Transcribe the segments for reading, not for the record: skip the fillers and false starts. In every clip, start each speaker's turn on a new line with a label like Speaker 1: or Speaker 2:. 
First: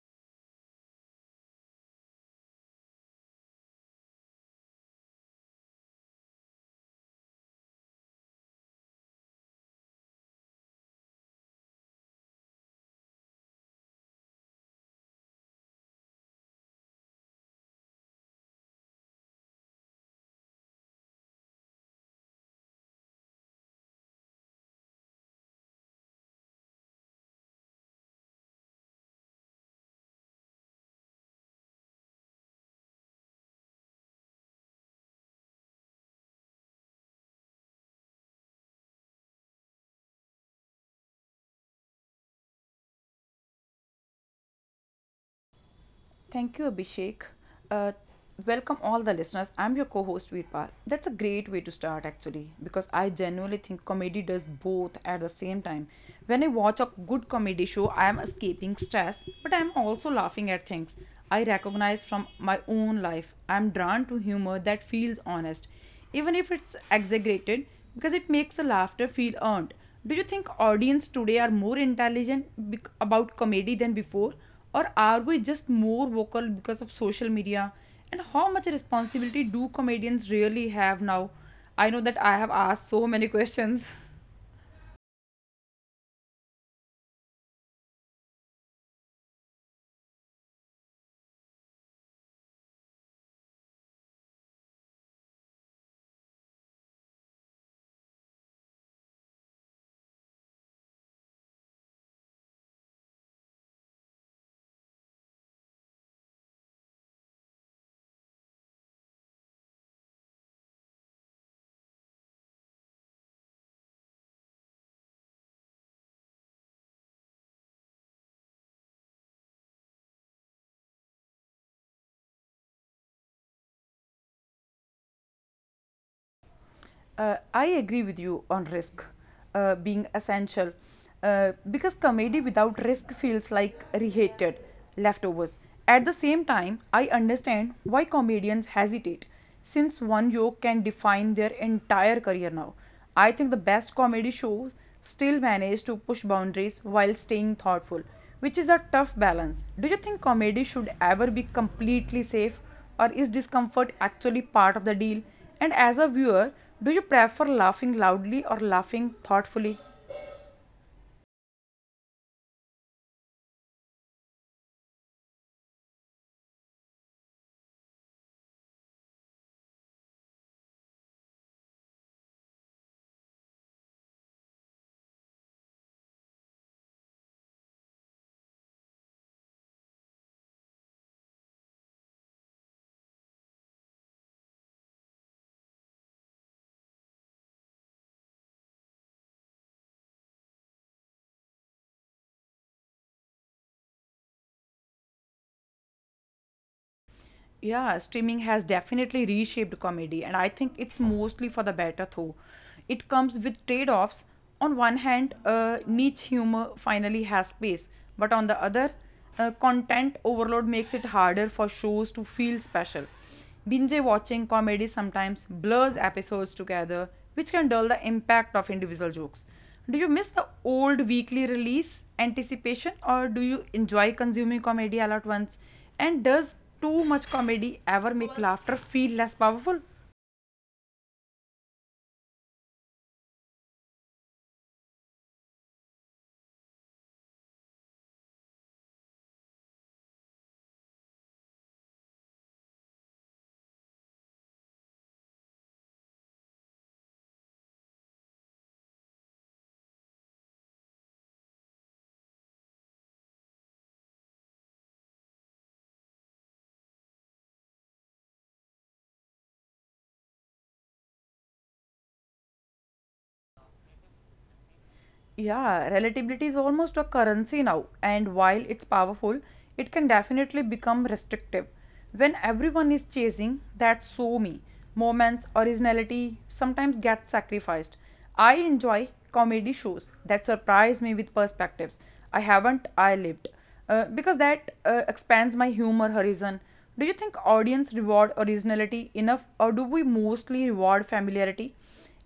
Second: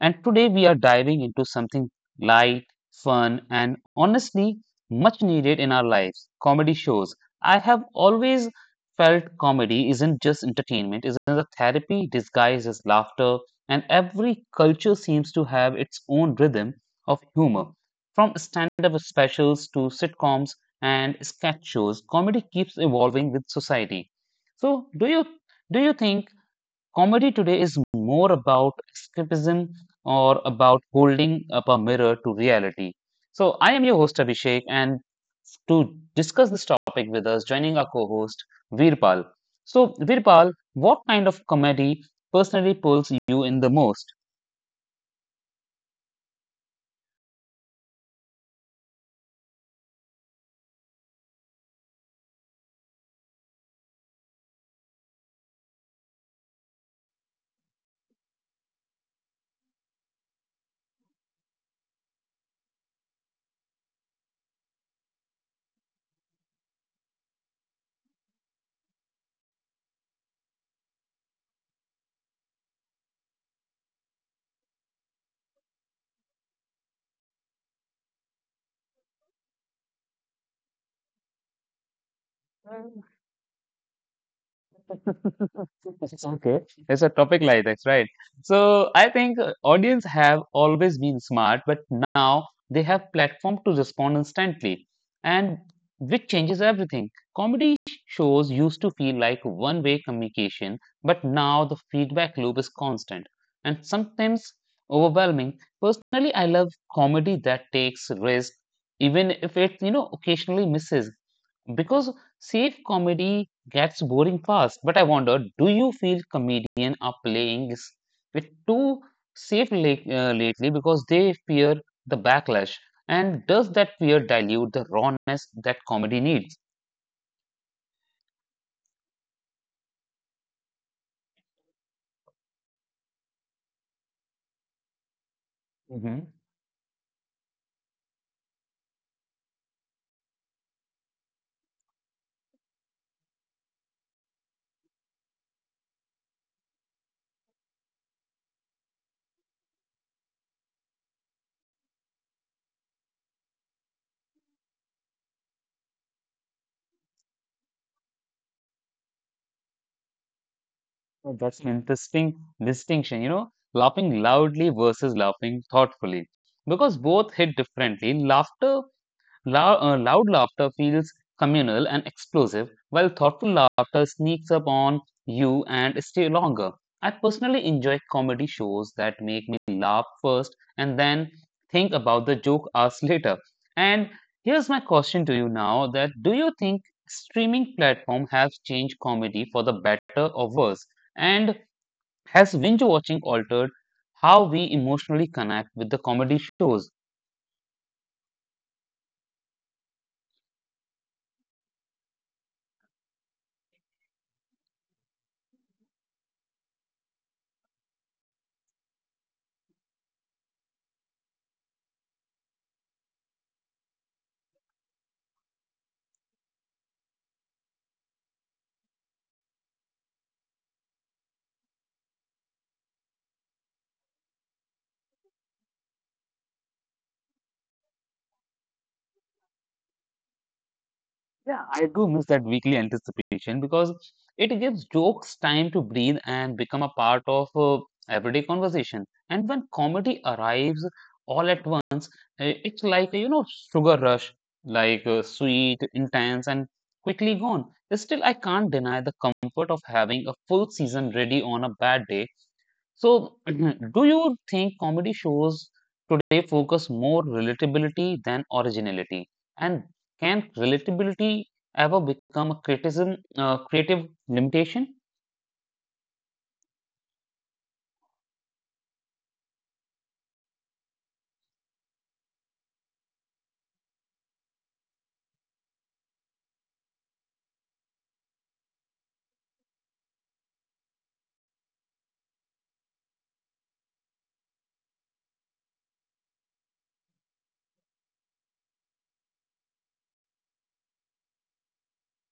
Speaker 1: And today we are diving into something light, fun, and honestly much needed in our lives comedy shows. I have always felt comedy isn't just entertainment, it's a therapy disguised as laughter, and every culture seems to have its own rhythm of humor. From stand up specials to sitcoms and sketch shows, comedy keeps evolving with society. So, do you think Comedy today is more about escapism or about holding up a mirror to reality. So, I am your host Abhishek, and to discuss this topic with us, joining our co host Veerpal. So, Veerpal, what kind of comedy personally pulls you in the most?
Speaker 2: Thank you, Abhishek. Uh, Welcome all the listeners. I'm your co-host Veerpal. That's a great way to start actually, because I genuinely think comedy does both at the same time. When I watch a good comedy show, I am escaping stress, but I'm also laughing at things I recognize from my own life. I'm drawn to humor that feels honest, even if it's exaggerated, because it makes the laughter feel earned. Do you think audience today are more intelligent about comedy than before? Or are we just more vocal because of social media? And how much responsibility do comedians really have now? I know that I have asked so many questions.
Speaker 1: Okay, it's a topic like this, right? So I think audience have always been smart, but now they have platform to respond instantly, and which changes everything. Comedy shows used to feel like one-way communication, but now the feedback loop is constant and sometimes overwhelming. Personally, I love comedy that takes risk, even if it occasionally misses. Because safe comedy gets boring fast. But I wonder, do you feel comedians are playing with too safe late, lately because they fear the backlash? And does that fear dilute the rawness that comedy needs?
Speaker 2: I agree with you on risk being essential because comedy without risk feels like reheated leftovers. At the
Speaker 1: Hmm.
Speaker 2: same time, I understand why comedians hesitate since one joke can define their entire career now. I think the best comedy shows still manage to push boundaries while staying thoughtful, which is a tough balance. Do you think comedy should ever be completely safe or is discomfort actually part of the deal? And as a viewer, do you prefer laughing loudly or laughing thoughtfully?
Speaker 1: That's an interesting distinction, you know, laughing loudly versus laughing thoughtfully. Because both hit differently. Loud laughter feels communal and explosive, while thoughtful laughter sneaks up on you and stay longer. I personally enjoy comedy shows that make me laugh first and then think about the joke hours later. And here's my question to you now that do you think streaming platform has changed comedy for the better or worse? And has binge watching altered how we emotionally connect with the comedy shows?
Speaker 2: Yeah, streaming has definitely reshaped comedy, and I think it's mostly for the better, though. It comes with trade offs. On one hand, niche humor finally has space, but on the other, content overload makes it harder for shows to feel special. Binge watching comedy sometimes blurs episodes together, which can dull the impact of individual jokes. Do you miss the old weekly release anticipation or do you enjoy consuming comedy all at once? And does too much comedy ever make laughter feel less powerful?
Speaker 1: Yeah, I do miss that weekly anticipation because it gives jokes time to breathe and become a part of everyday conversation. And when comedy arrives all at once, it's like, you know, sugar rush, like sweet, intense, and quickly gone. Still, I can't deny the comfort of having a full season ready on a bad day so, do you think comedy shows today focus more relatability than originality? And can relatability ever become a criticism, creative limitation?
Speaker 2: Yeah, relativity is almost a currency now, and while it's powerful, it can definitely become restrictive. When everyone is chasing that so me, moments, originality sometimes get sacrificed. I enjoy comedy shows that surprise me with perspectives I haven't I lived, because that expands my humor horizon. Do you think audience reward originality enough, or do we mostly reward familiarity?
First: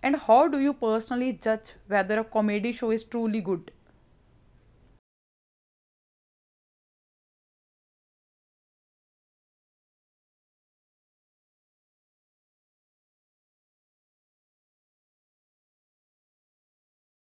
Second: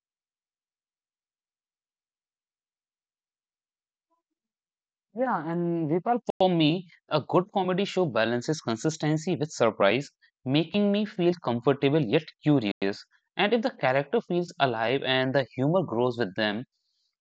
Speaker 2: And how do you personally judge whether a comedy show is truly good?
Speaker 1: Yeah, and Vipal, for me, a good comedy show balances consistency with surprise, making me feel comfortable yet curious. And if the character feels alive and the humor grows with them,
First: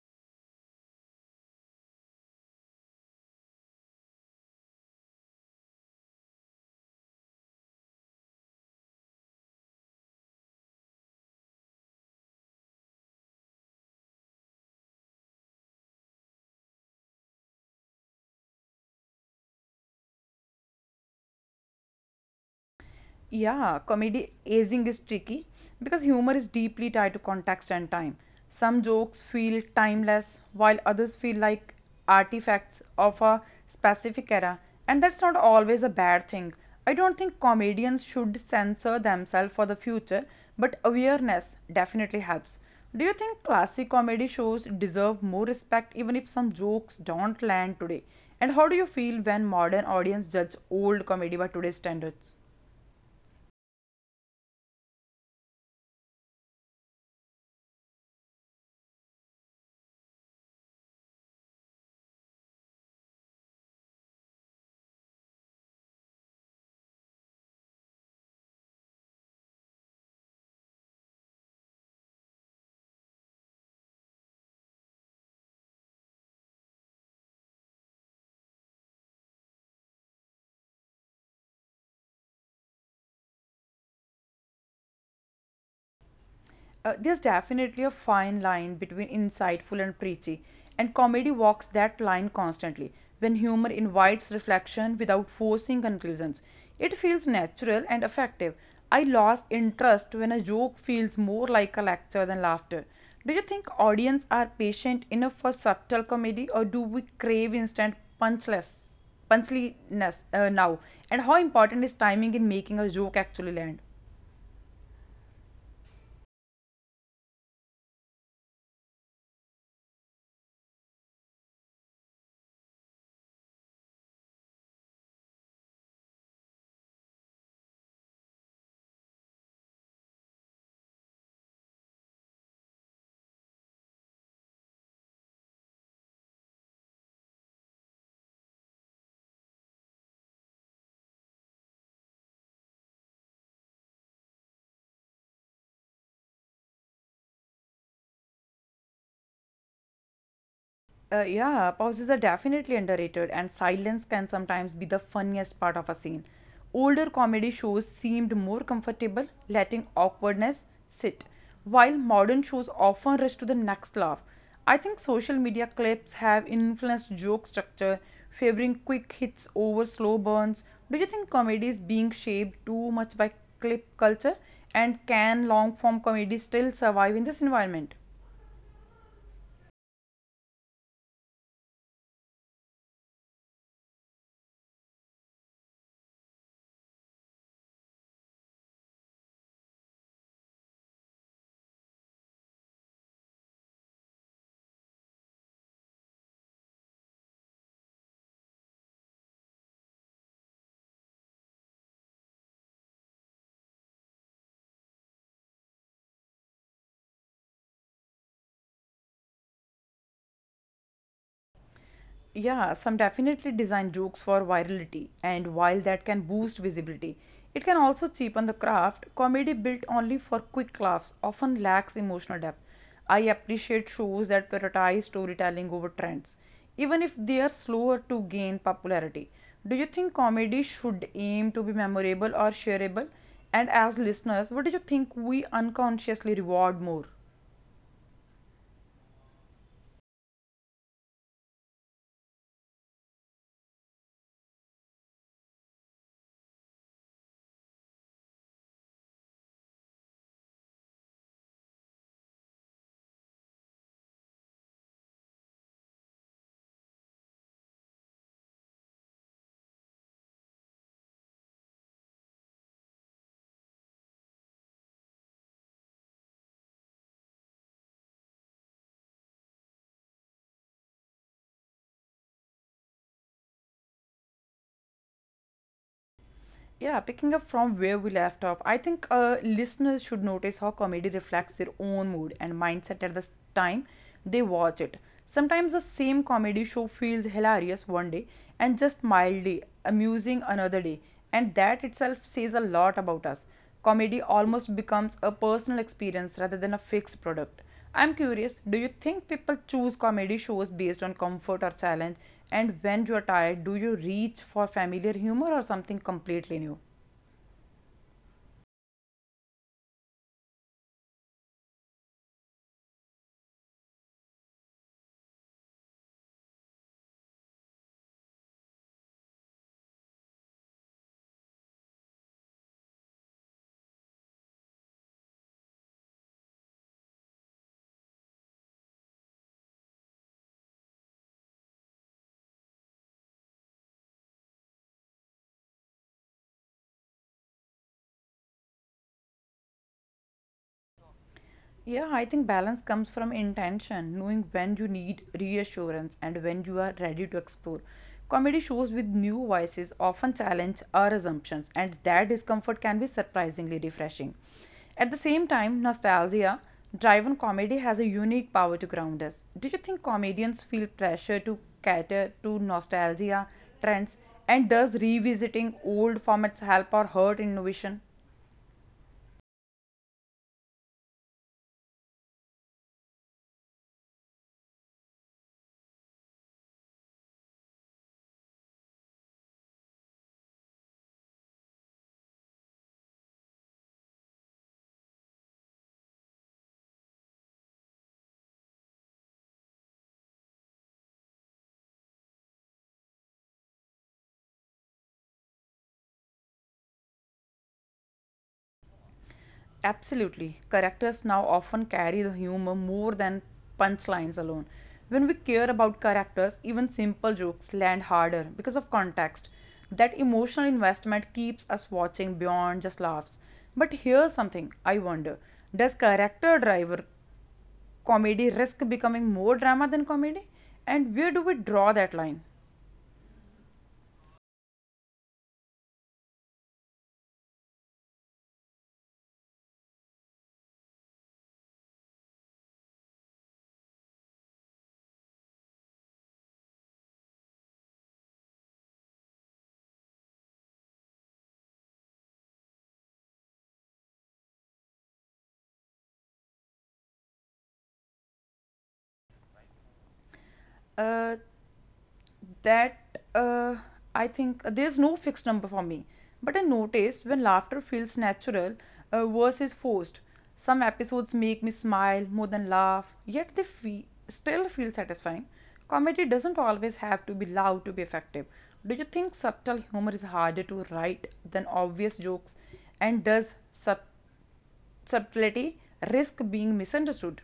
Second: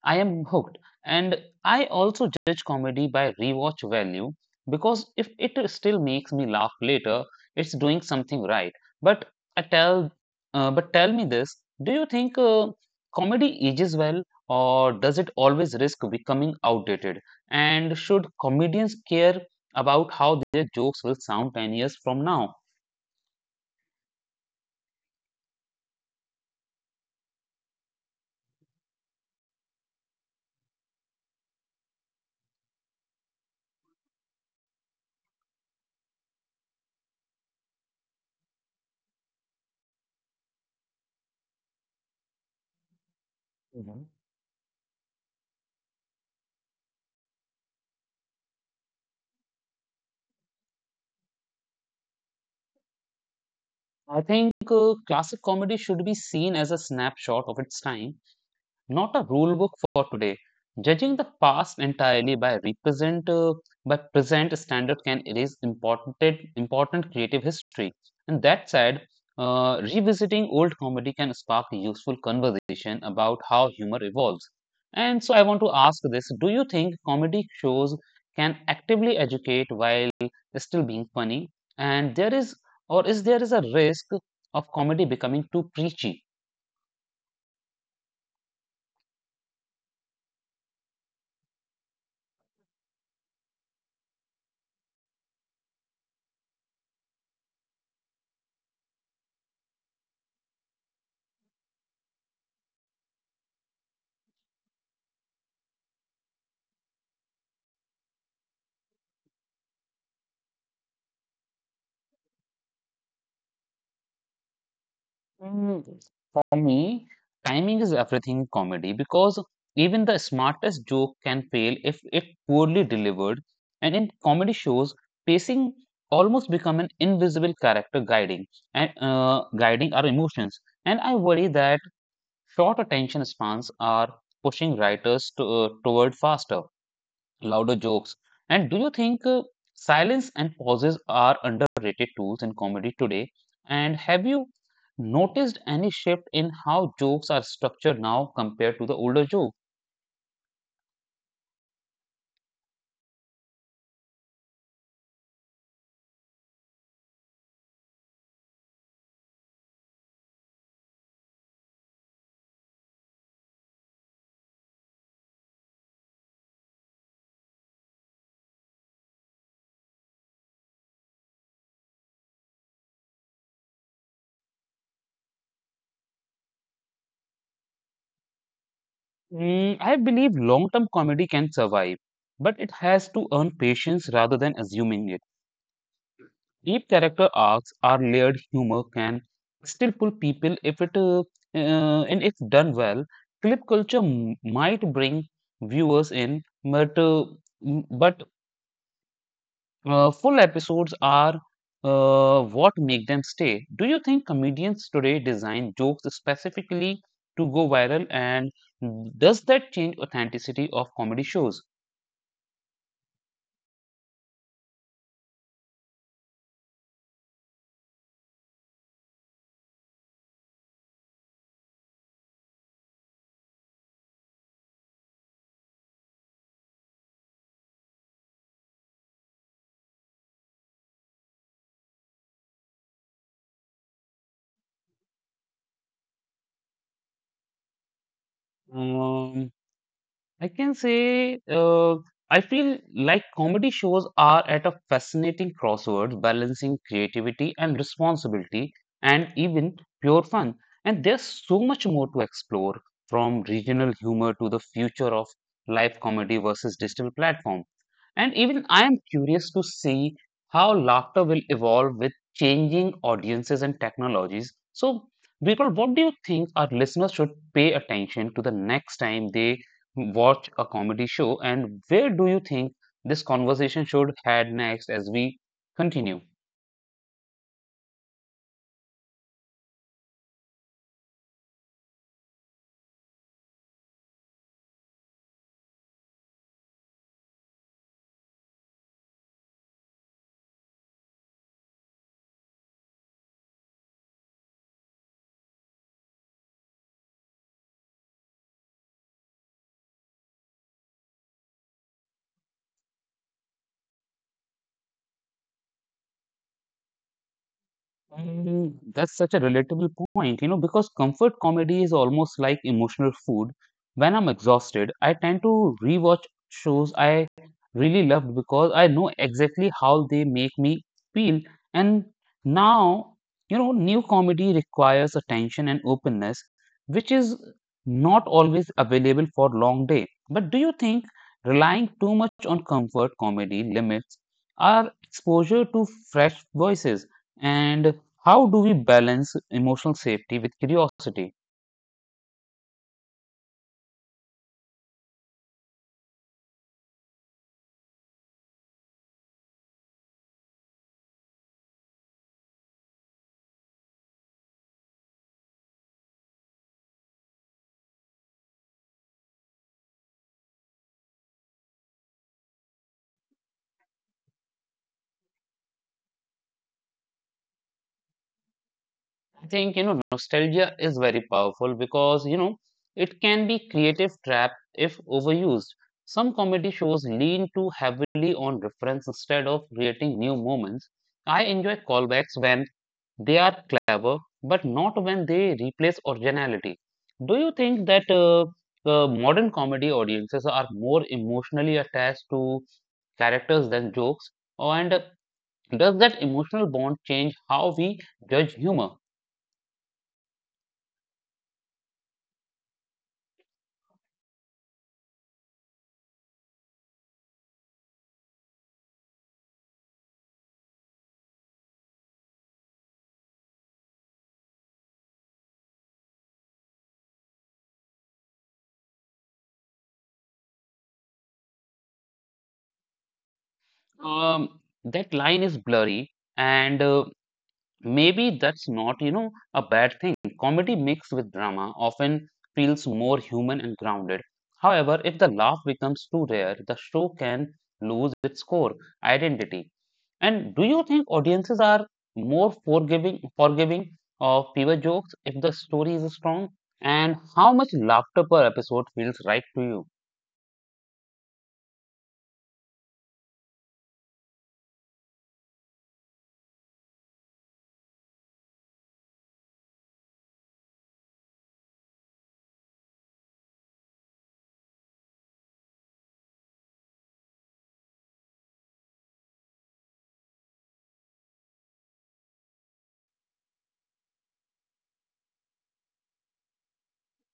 Speaker 1: I am hooked. And I also judge comedy by rewatch value because if it still makes me laugh later, it's doing something right. But I tell, but tell me this: Do you think comedy ages well, or does it always risk becoming outdated? And should comedians care about how their jokes will sound 10 years from now?
Speaker 2: Yeah, comedy aging is tricky because humor is deeply tied to context and time. Some jokes feel timeless, while others feel like artifacts of a specific era, and that's not always a bad thing. I don't think comedians should censor themselves for the future, but awareness definitely helps. Do you think classic
Speaker 1: Mhm.
Speaker 2: comedy shows deserve more respect even if some jokes don't land today? And how do you feel when modern audience judge old comedy by today's standards?
Speaker 1: I think classic comedy should be seen as a snapshot of its time not a rule book for today. Judging the past entirely by present standard can erase important creative history. And that said, revisiting old comedy can spark a useful conversation about how humor evolves. And so I want to ask this: Do you think comedy shows can actively educate while still being funny? And there is, or is there is a risk of comedy becoming too preachy?
Speaker 2: There's definitely a fine line between insightful and preachy, and comedy walks that line constantly. When humor invites reflection without forcing conclusions, it feels natural and effective. I lost interest when a joke feels more like a lecture than laughter. Do you think audience are patient enough for subtle comedy, or do we crave instant punchless punchliness now? And how important is timing in making a joke actually land?
Speaker 1: Mm, for me, timing is everything in comedy because even the smartest joke can fail if it poorly delivered. And in comedy shows, pacing almost become an invisible character guiding our emotions. And I worry that short attention spans are pushing writers toward faster louder jokes. And do you think silence and pauses are underrated tools in comedy today? And have you noticed any shift in how jokes are structured now compared to the older joke?
Speaker 2: Yeah, pauses are definitely underrated, and silence can sometimes be the funniest part of a scene. Older comedy shows seemed more comfortable letting awkwardness sit, while modern shows often rush to the next laugh. I think social media clips have influenced joke structure, favoring quick hits over slow burns. Do you think comedy is being shaped too much by clip culture? And can long form comedy still survive in this environment?
Speaker 1: Mm, I believe long term comedy can survive, but it has to earn patience rather than assuming it. Deep character arcs are layered humor can still pull people if it and if done well. Clip culture might bring viewers in, but full episodes are what make them stay. Do you think comedians today design jokes specifically to go viral, and does that change authenticity of comedy shows?
Speaker 2: Yeah, some definitely design jokes for virality, and while that can boost visibility, it can also cheapen the craft. Comedy built only for quick laughs often lacks emotional depth. I appreciate shows that prioritize storytelling over trends, even if they are slower to gain popularity. Do you think comedy should aim to be memorable or shareable? And as listeners, what do you think we unconsciously reward more?
Speaker 1: Um, I can say I feel like comedy shows are at a fascinating crossroads, balancing creativity and responsibility, and even pure fun. And there's so much more to explore, from regional humor to the future of live comedy versus digital platform. And even I am curious to see how laughter will evolve with changing audiences and technologies. So, Birpal, what do you think our listeners should pay attention to the next time they watch a comedy show and where do you think this conversation should head next as we continue.
Speaker 2: Yeah, picking up from where we left off, I think listeners should notice how comedy reflects their own mood and mindset at the time they watch it. Sometimes the same comedy show feels hilarious one day and just mildly amusing another day, and that itself says a lot about us. Comedy almost becomes a personal experience rather than a fixed product. I'm curious, do you think people choose comedy shows based on comfort or challenge? And when you're tired, do you reach for familiar humor or something completely new?
Speaker 1: Mm, that's such a relatable point, you know, because comfort comedy is almost like emotional food. When I'm exhausted, I tend to rewatch shows I really loved because I know exactly how they make me feel. And now, you know, new comedy requires attention and openness, which is not always available for long day. But do you think relying too much on comfort comedy limits our exposure to fresh voices? And how do we balance emotional safety with curiosity?
Speaker 2: Yeah, I think balance comes from intention, knowing when you need reassurance and when you are ready to explore. Comedy shows with new voices often challenge our assumptions, and that discomfort can be surprisingly refreshing. At the same time, nostalgia driven comedy has a unique power to ground us. Do you think comedians feel pressure to cater to nostalgia trends? And does revisiting old formats help or hurt innovation?
Speaker 1: I think, you know, nostalgia is very powerful because, you know, it can be creative trap if overused. Some comedy shows lean too heavily on reference instead of creating new moments. I enjoy callbacks when they are clever, but not when they replace originality. Do you think that modern comedy audiences are more emotionally attached to characters than jokes? And Does that emotional bond change how we judge humor?
Speaker 2: Absolutely. Characters now often carry the humor more than punchlines alone. When we care about characters, even simple jokes land harder because of context. That emotional investment keeps us watching beyond just laughs. But here's something I wonder: does character driver comedy risk becoming more drama than comedy? And where do we draw that line?
Speaker 1: That line is blurry, and maybe that's not, you know, a bad thing. Comedy mixed with drama often feels more human and grounded. However, if the laugh becomes too rare, the show can lose its core identity. And do you think audiences are more forgiving of fewer jokes if the story is strong? And how much laughter per episode feels right to you?
Speaker 2: Uh, that I think there's no fixed number for me. But I noticed when laughter feels natural versus forced. Some episodes make me smile more than laugh, yet they still feel satisfying. Comedy doesn't always have to be loud to be effective. Do you think subtle humor is harder to write than obvious jokes? And does subtlety risk being misunderstood?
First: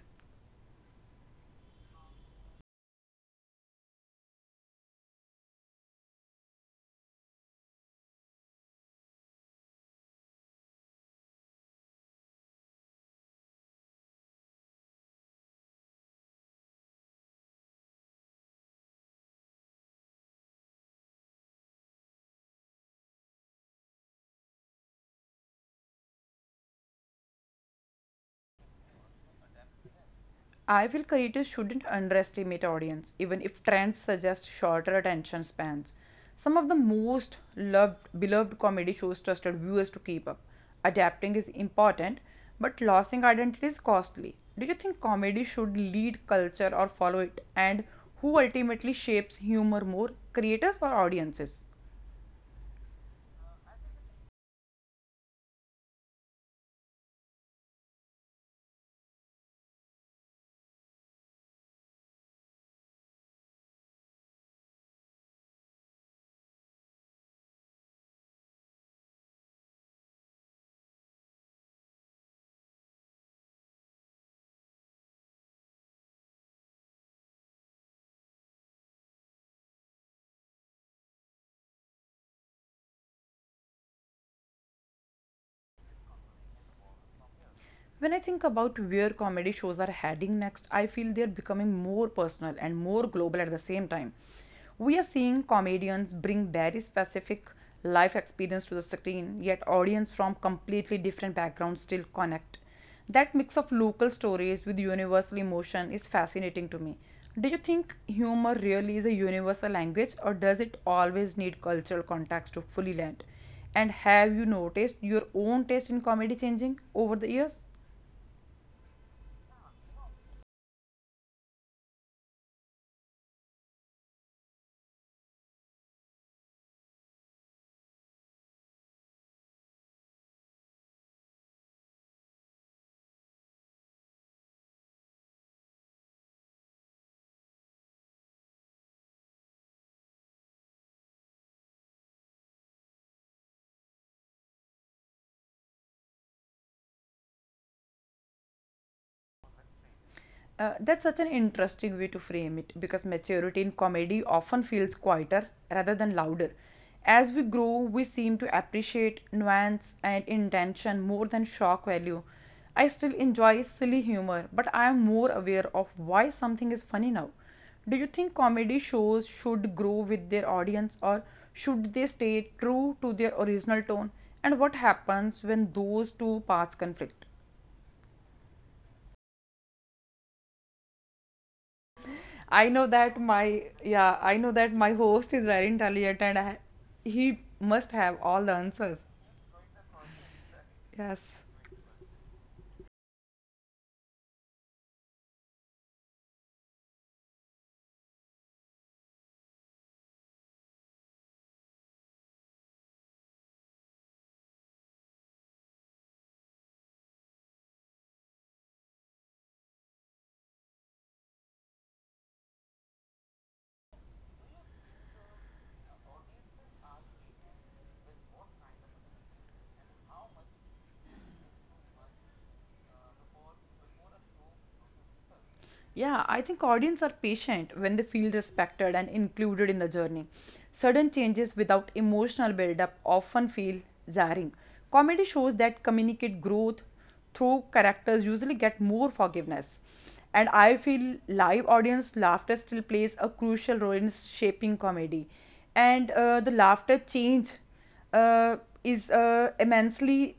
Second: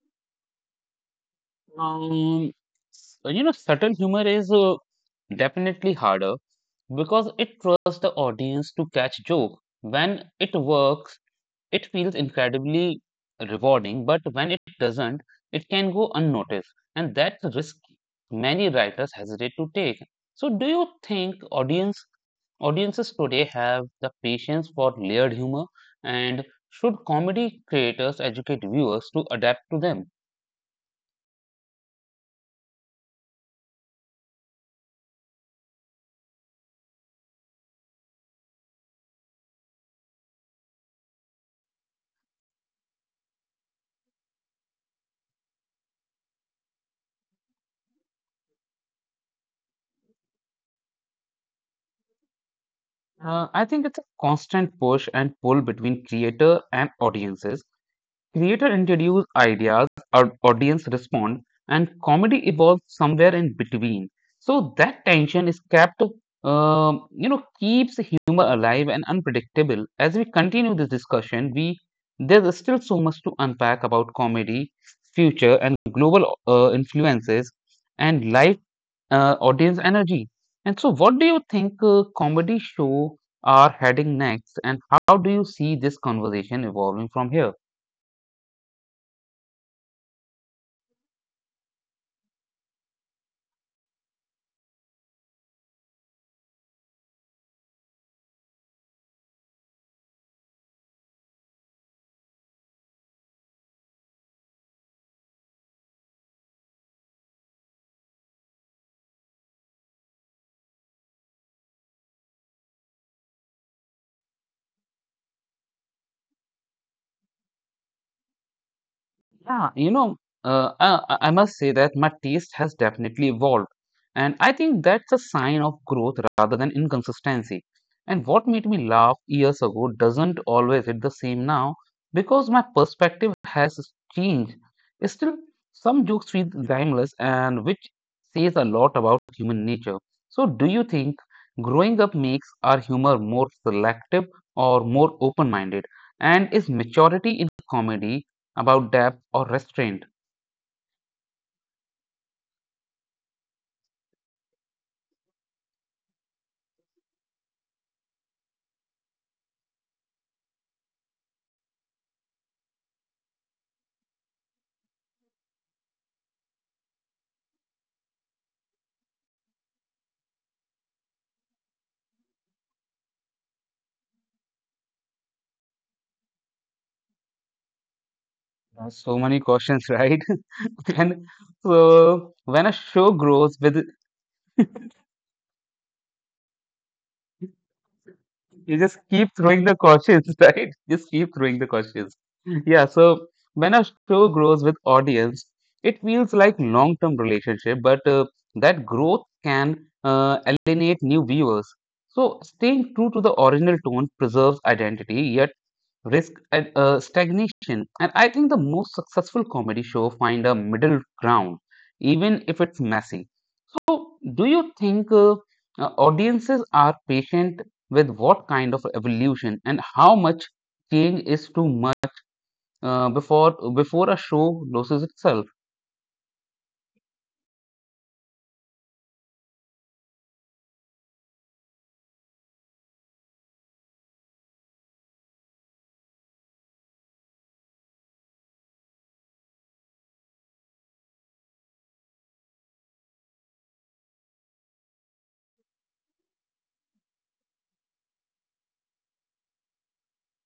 Speaker 1: Um, you know, subtle humor is definitely harder because it trusts the audience to catch joke. When it works, it feels incredibly rewarding, but when it doesn't, it can go unnoticed, and that's a risk many writers hesitate to take. So, do you think audiences today have the patience for layered humor, and should comedy creators educate viewers to adapt to them?
Speaker 2: I feel creators shouldn't underestimate audience, even if trends suggest shorter attention spans. Some of the beloved comedy shows trusted viewers to keep up. Adapting is important, but losing identity is costly. Do you think comedy should lead culture or follow it? And who ultimately shapes humor more, creators or audiences?
Speaker 1: I think it's a constant push and pull between creator and audiences. Creator introduce ideas, our audience respond, and comedy evolves somewhere in between. So that tension is kept, you know, keeps humor alive and unpredictable. As we continue this discussion, we there's still so much to unpack about comedy, future, and global influences, and life audience energy. And so, what do you think comedy show are heading next, and how do you see this conversation evolving from here?
Speaker 2: When I think about where comedy shows are heading next, I feel they're becoming more personal and more global at the same time. We are seeing comedians bring very specific life experience to the screen, yet audience from completely different backgrounds still connect. That mix of local stories with universal emotion is fascinating to me. Do you think humor really is a universal language or does it always need cultural context to fully land? And have you noticed your own taste in comedy changing over the years?
Speaker 1: Yeah, you know, I must say that my taste has definitely evolved. And I think that's a sign of growth rather than inconsistency. And what made me laugh years ago doesn't always hit the same now because my perspective has changed. Still, some jokes feel timeless and which says a lot about human nature. So, do you think growing up makes our humor more selective or more open-minded? And is maturity in comedy about depth or restraint?
Speaker 2: That's such an interesting way to frame it because maturity in comedy often feels quieter rather than louder. As we grow, we seem to appreciate nuance and intention more than shock value. I still enjoy silly humor, but I am more aware of why something is funny now. Do you think comedy shows should grow with their audience or should they stay true to their original tone? And what happens when those two paths conflict?
Speaker 1: There are so many questions, right? And so when a show grows with
Speaker 2: I know that my host is very intelligent he must have all the
Speaker 1: you just
Speaker 2: answers.
Speaker 1: keep throwing the cautions, right? Just keep
Speaker 2: Yes.
Speaker 1: throwing the cautions. Yeah, so when a show grows with audience, it feels like long-term relationship, but that growth can uh, alienate new viewers. So staying true to the original tone preserves identity, yet risk and stagnation. And I think the most successful comedy show find a middle ground, even if it's messy. So, do you think audiences are patient with what kind of evolution and how much change is too much before a show loses itself?
Speaker 2: Yeah, I think audience are patient when they feel respected and included in the journey. Sudden changes without emotional build-up often feel jarring. Comedy shows that communicate growth through characters usually get more forgiveness. And I feel live audience laughter still plays a crucial role in shaping comedy. And the laughter change uh, is immensely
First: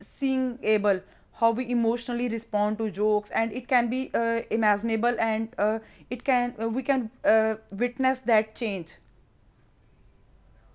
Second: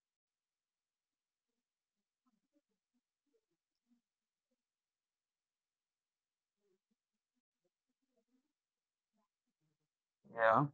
Speaker 2: seeing able how we emotionally respond to jokes and it can be imaginable and it can we can witness that change.
Speaker 1: Yeah.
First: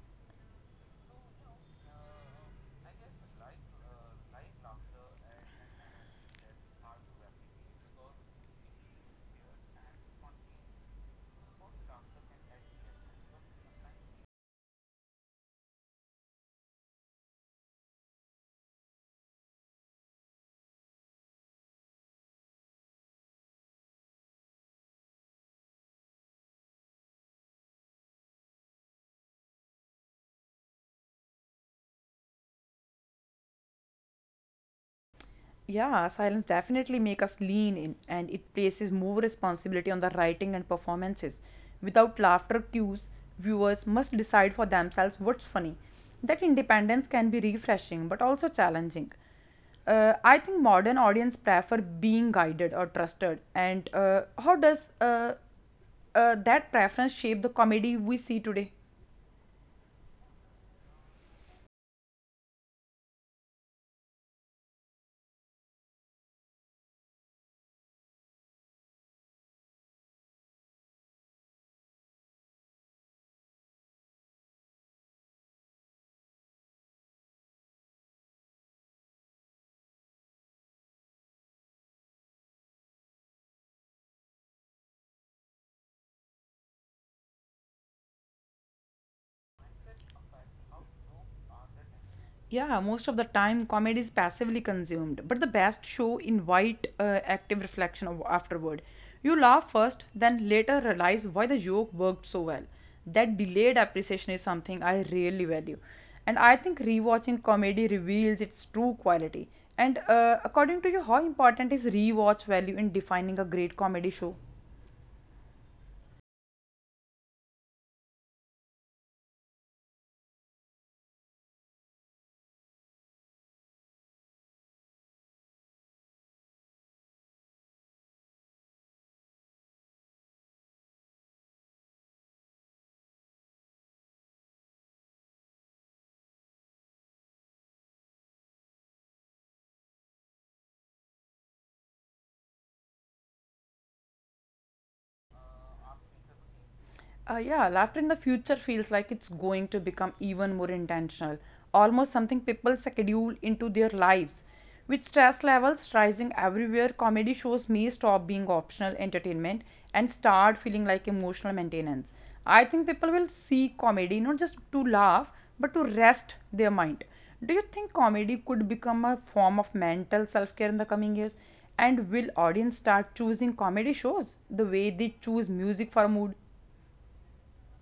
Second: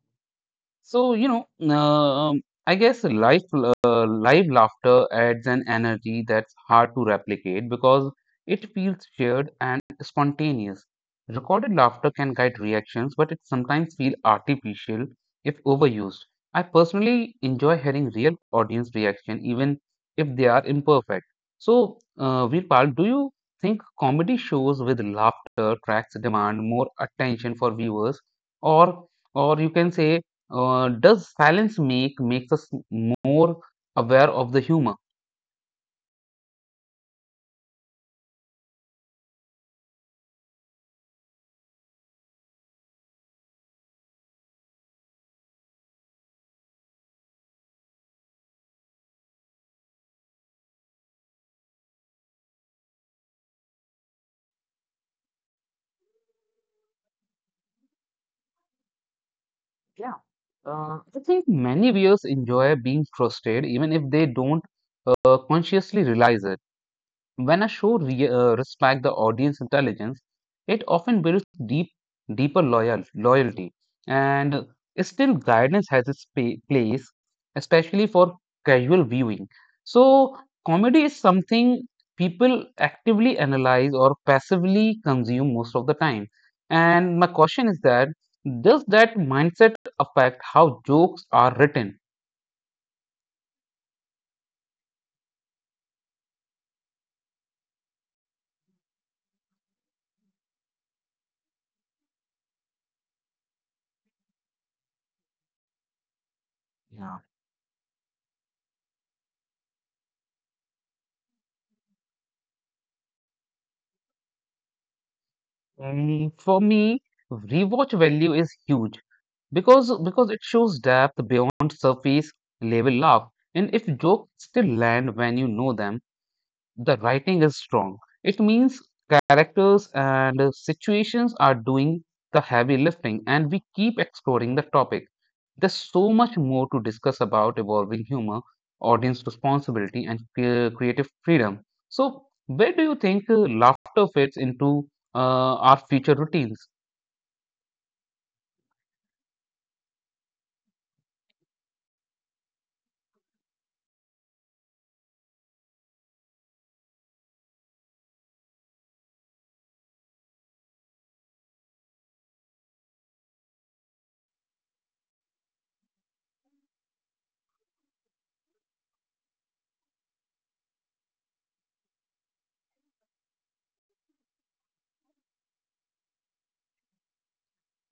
Speaker 1: So, you know, I guess live laughter adds an energy that's hard to replicate because it feels shared and spontaneous. Recorded laughter can guide reactions, but it sometimes feels artificial if overused. I personally enjoy hearing real audience reaction, even if they are imperfect. So, Virpal, do you think comedy shows with laughter tracks demand more attention for viewers, or or you can say does silence makes us more aware of the humor?
Speaker 2: Yeah, silence definitely make us lean in, and it places more responsibility on the writing and performances without laughter cues. Viewers must decide for themselves what's funny. That independence can be refreshing but also challenging. I think modern audience prefer being guided or trusted. And how does that preference shaped the comedy we see today.
Speaker 1: Yeah, I think many viewers enjoy being frustrated even if they don't consciously realize it. When a show respects the audience intelligence, it often builds deeper loyalty. And still, guidance has its place, especially for casual viewing. So, comedy is something people actively analyze or passively consume most of the time. And my question is that does that mindset affect how jokes are written?
Speaker 2: Yeah, most of the time comedy is passively consumed, but the best show invite active reflection of afterward. You laugh first, then later realize why the joke worked so well. That delayed appreciation is something I really value, and I think
Speaker 1: Yeah.
Speaker 2: rewatching comedy reveals its true quality. And according to you, how important is rewatch value in defining a great comedy show?
Speaker 1: For me, rewatch value is huge. Because it shows depth beyond surface level laugh. And if jokes still land when you know them, the writing is strong. It means characters and situations are doing the heavy lifting, and we keep exploring the topic. There's so much more to discuss about evolving humor, audience responsibility, and creative freedom. So, where do you think laughter fits into our future routines?
Speaker 2: Yeah, laughter in the future feels like it's going to become even more intentional, almost something people schedule into their lives. With stress levels rising everywhere, comedy shows may stop being optional entertainment and start feeling like emotional maintenance. I think people will see comedy not just to laugh but to rest their mind. Do you think comedy could become a form of mental self care in the coming years? And will audience start choosing comedy shows the way they choose music for mood?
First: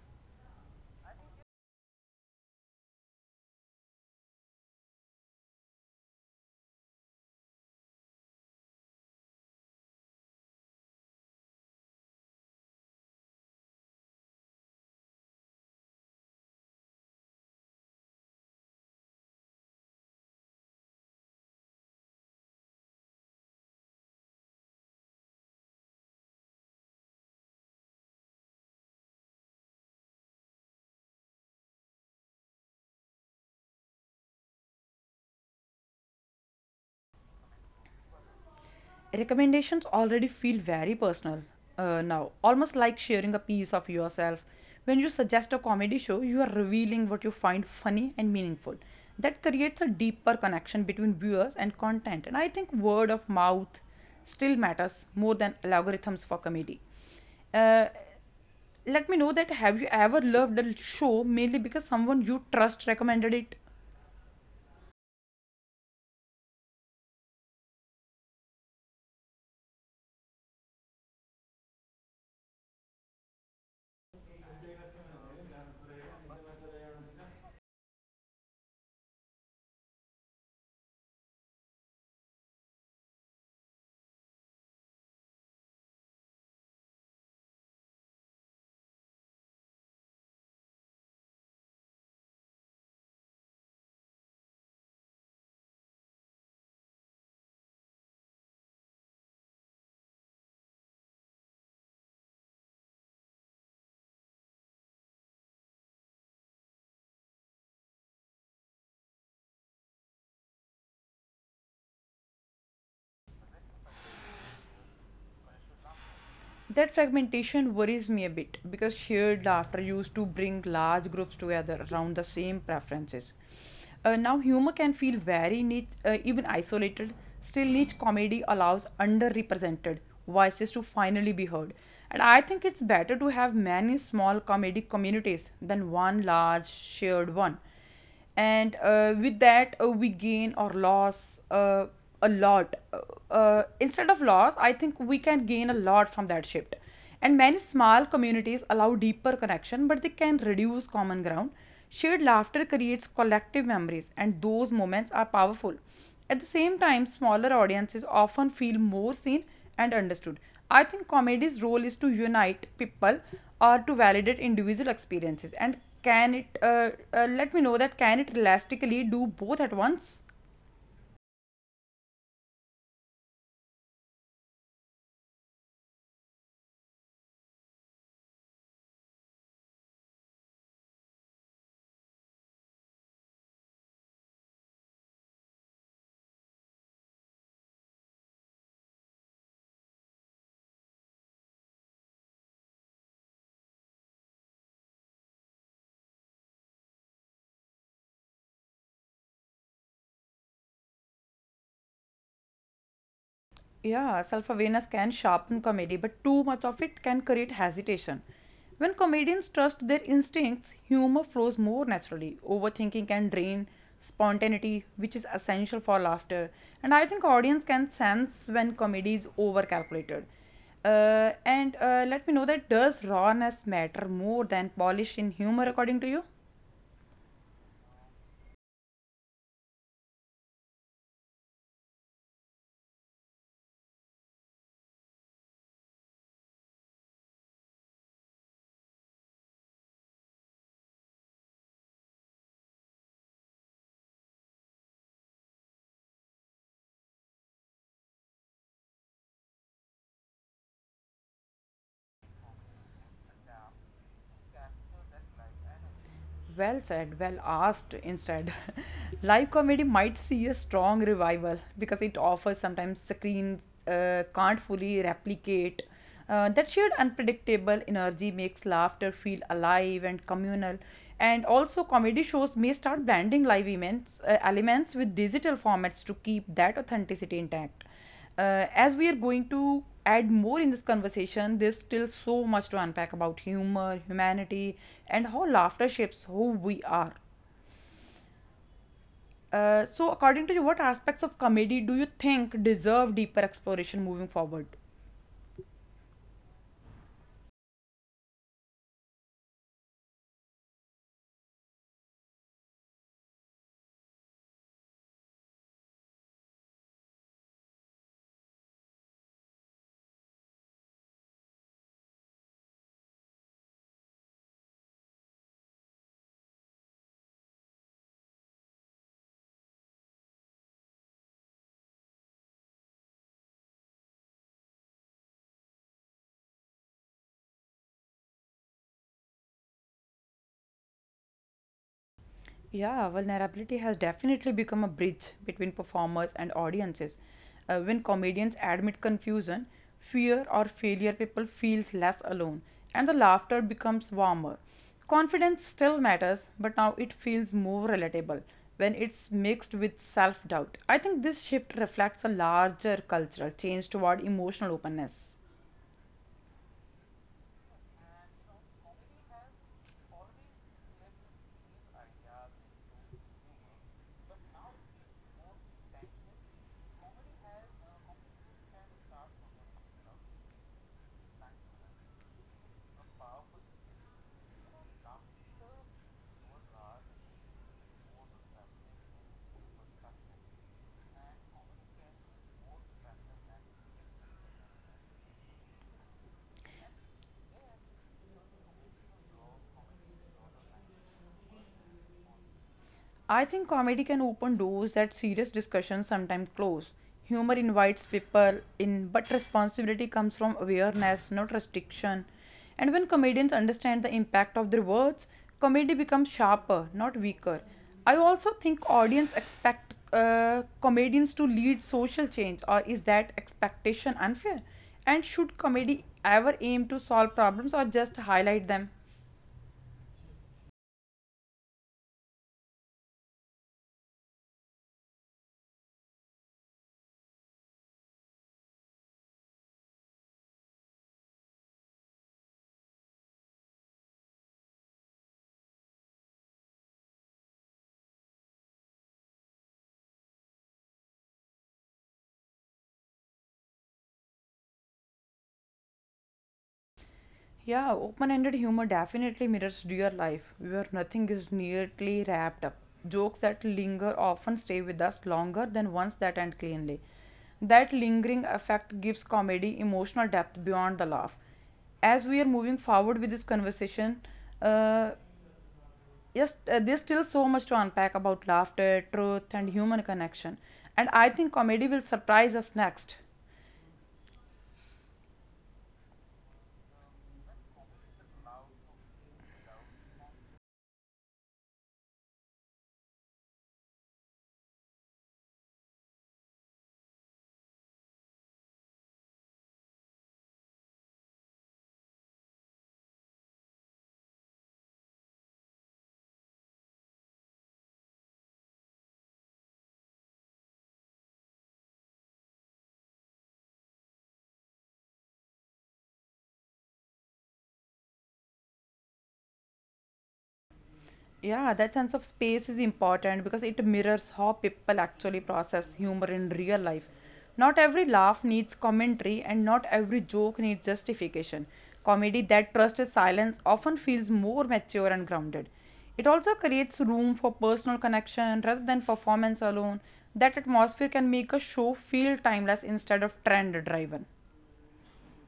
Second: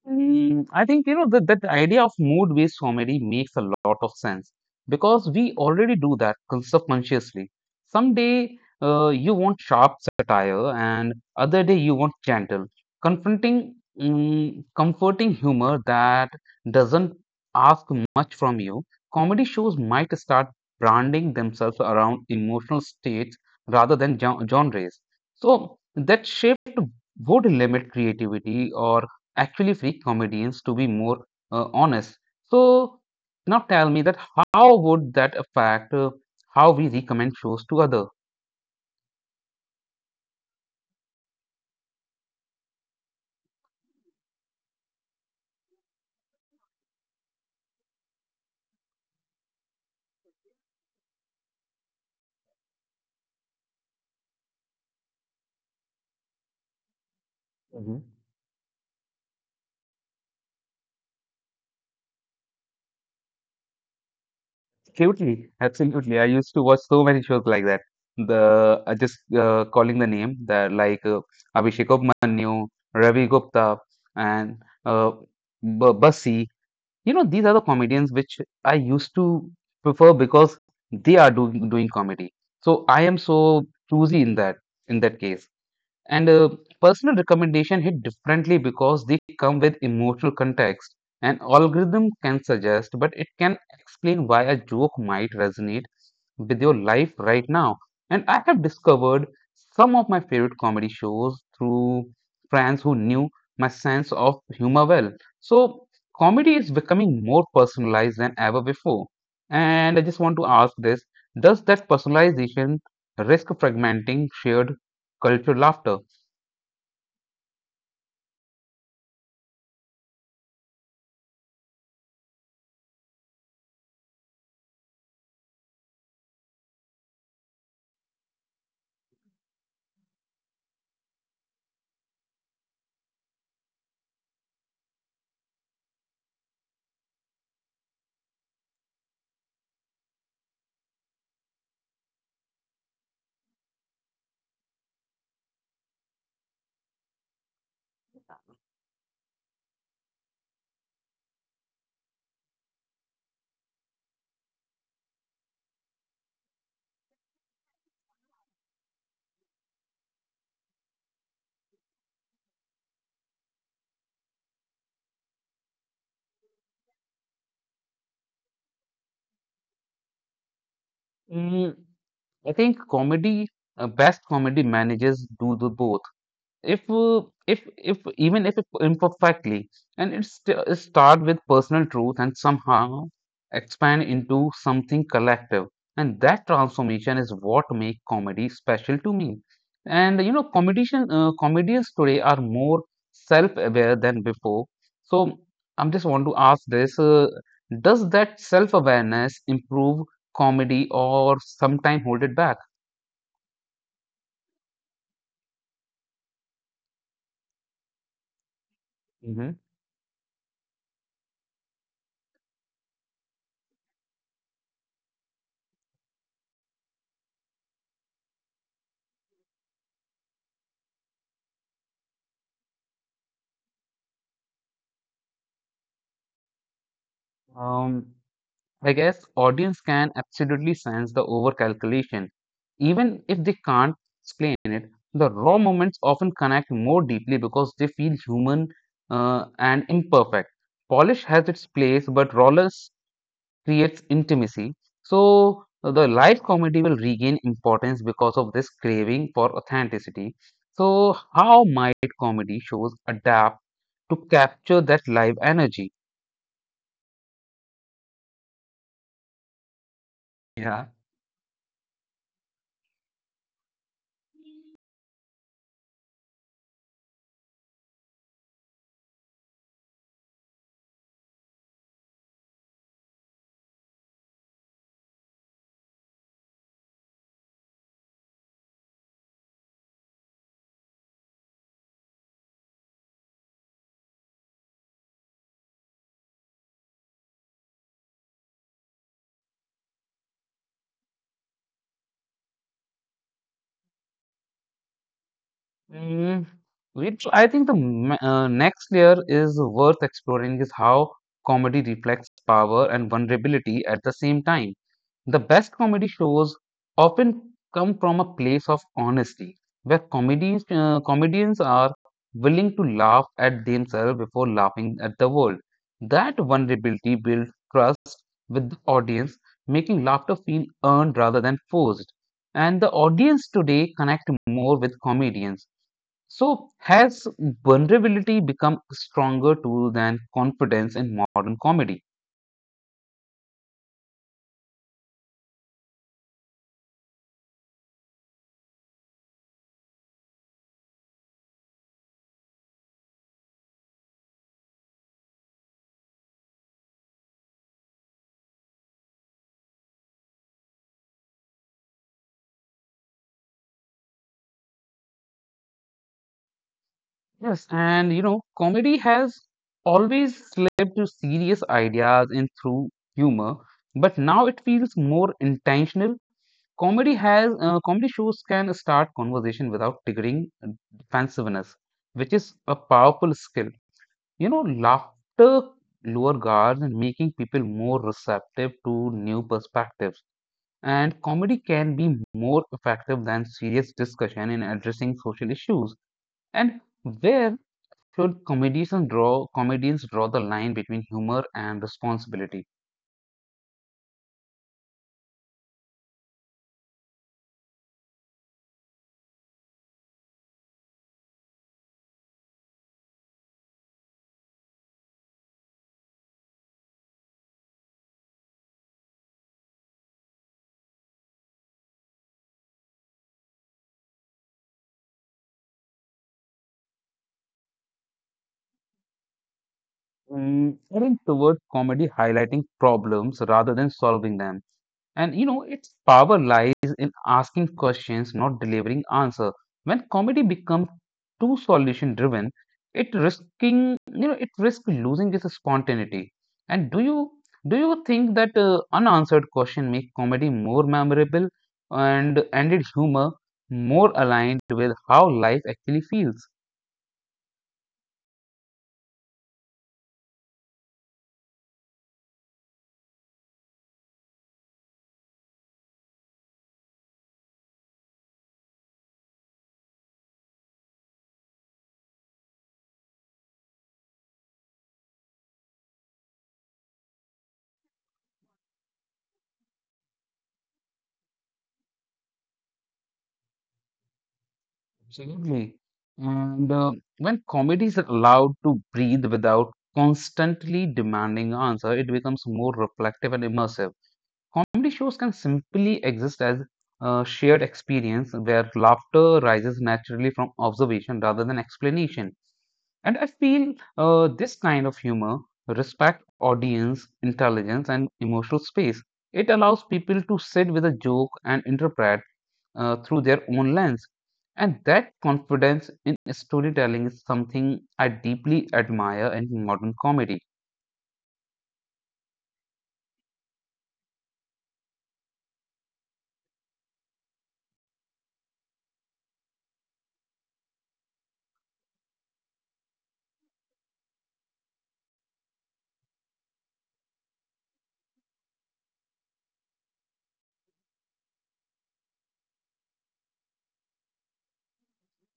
Speaker 1: I think you know that idea of mood-based comedy makes a lot of sense because we already do that subconsciously. Some day you want sharp satire, and other day you want gentle, confronting, comforting humor that doesn't ask much from you. Comedy shows might start branding themselves around emotional states rather than genres. So that shift would limit creativity or actually free comedians to be more honest. So now tell me that how would that affect how we recommend shows to other?
Speaker 2: Recommendations already feel very personal now, almost like sharing a piece of yourself. When you suggest a comedy show, you are revealing what you find funny and meaningful. That creates a deeper connection between viewers and content. And I think word of mouth still matters more than algorithms for comedy. Uh,
Speaker 1: Mhm.
Speaker 2: Let me know, that have you ever loved a show mainly because someone you trust recommended it?
Speaker 1: Absolutely, absolutely. I used to watch so many shows like that. The just calling the name, the like Abhishek Abhimanyu, Ravi Gupta, and uh, B Bassi. You know, these are the comedians which I used to prefer because they are doing comedy. So I am so choosy in that case. And personal recommendation hit differently because they come with emotional context. An algorithm can suggest, but it can explain why a joke might resonate with your life right now. And I have discovered some of my favorite comedy shows through friends who knew my sense of humor well. So comedy is becoming more personalized than ever before. And I just want to ask this, does that personalization risk fragmenting shared cultural laughter?
Speaker 2: That fragmentation worries me a bit because shared laughter used to bring large groups together around the same preferences. Now, humor can feel very niche, even isolated. Still, niche comedy allows underrepresented voices to finally be heard. And I think it's better to have many small comedy communities than one large shared one, and with that, we gain or loss, a lot instead of loss I think we can gain a lot from that shift. And many small communities allow deeper connection, but they can reduce common ground. Shared laughter creates collective memories, and those moments are powerful. At the same time, smaller audiences often feel more seen and understood. I think comedy's role is to unite people or to validate individual experiences. And can it let me know that can it elastically do both at once?
Speaker 1: Mm, I think comedy, best comedy manages do the both if even if imperfectly, and it start with personal truth and somehow expand into something collective, and that transformation is what make comedy special to me. And you know comedians today are more self aware than before. So I'm just want to ask this, does that self awareness improve comedy or sometime hold it back?
Speaker 2: Yeah, self-awareness can sharpen comedy, but too much of it can create hesitation. When comedians
Speaker 1: Hmm.
Speaker 2: trust their instincts, humor flows more naturally. Overthinking can drain spontaneity, which is essential for laughter. And I think audience can sense when comedy is over calculated. And let me know that does rawness matter more than polish in humor, according to you?
Speaker 1: Um, I guess audience can absolutely sense the overcalculation. Even if they can't explain it, the raw moments often connect more deeply because they feel human and imperfect. Polish has its place, but rawness creates intimacy. So the live comedy will regain importance because of this craving for authenticity. So how might comedy shows adapt to capture that live energy?
Speaker 2: Well said, well asked instead. Live comedy might see a
Speaker 1: Yeah.
Speaker 2: strong revival because it offers sometimes screens can't fully replicate. That shared unpredictable energy makes laughter feel alive and communal. And also, comedy shows may start blending live events, elements with digital formats to keep that authenticity intact. As we are going to add more in this conversation, there's still so much to unpack about humor, humanity, and how laughter shapes who we are. So, according to you, what aspects of comedy do you think deserve deeper exploration moving forward?
Speaker 1: Mm, which I think the next layer is worth exploring is how comedy reflects power and vulnerability at the same time. The best comedy shows often come from a place of honesty, where comedians are willing to laugh at themselves before laughing at the world. That vulnerability builds trust with the audience, making laughter feel earned rather than forced. And the audience today connect more with comedians, so, has vulnerability become a stronger tool than confidence in modern comedy?
Speaker 2: Yeah, vulnerability has definitely become a bridge between performers and audiences. When comedians admit confusion, fear, or failure, people feels less alone, and the laughter becomes warmer. Confidence still matters, but now it feels more relatable when it's mixed with self doubt. I think this shift reflects a larger cultural change toward emotional openness.
Speaker 1: Yes, and you know, comedy has always slipped to serious ideas and through humor, but now it feels more intentional. Comedy shows can start conversation without triggering defensiveness, which is a powerful skill. You know, laughter lower guards and making people more receptive to new perspectives. And comedy can be more effective than serious discussion in addressing social issues. And where should comedians draw the line between humor and responsibility?
Speaker 2: I think comedy can open doors that serious discussions sometimes close. Humor invites people in, but responsibility comes from awareness, not restriction. And when comedians understand the impact of their words, comedy becomes sharper, not weaker. I also think audience expect comedians to lead social change, or is that expectation unfair? And should comedy ever aim to solve problems or just highlight them?
Speaker 1: Heading towards comedy highlighting problems rather than solving them. And you know, its power lies in asking questions, not delivering answer. When comedy becomes too solution driven, it risking you know it risks losing its spontaneity. And do you think that unanswered question make comedy more memorable and its humor more aligned with how life actually feels?
Speaker 2: Yeah, open ended humor definitely mirrors real life, where nothing is neatly wrapped up. Jokes that linger often stay with us longer than ones that end cleanly. That lingering effect gives comedy emotional depth beyond the laugh. As we are moving forward with this conversation, uh, yes, there's still so much to unpack about laughter, truth, and human connection. And I think comedy will surprise us next.
Speaker 1: Absolutely. And when comedy is allowed to breathe without constantly demanding answer, it becomes more reflective and immersive. Comedy shows can simply exist as a shared experience where laughter rises naturally from observation rather than explanation. And I feel this kind of humor respects audience intelligence and emotional space. It allows people to sit with a joke and interpret through their own lens. And that confidence in storytelling is something I deeply admire in modern comedy.
Speaker 2: Yeah, that sense of space is important because it mirrors how people actually process humor in real life. Not every laugh needs commentary, and not every joke needs justification. Comedy that trusts silence often feels more mature and grounded. It also creates room for personal connection rather than performance alone. That atmosphere can make a show feel timeless instead of trend driven.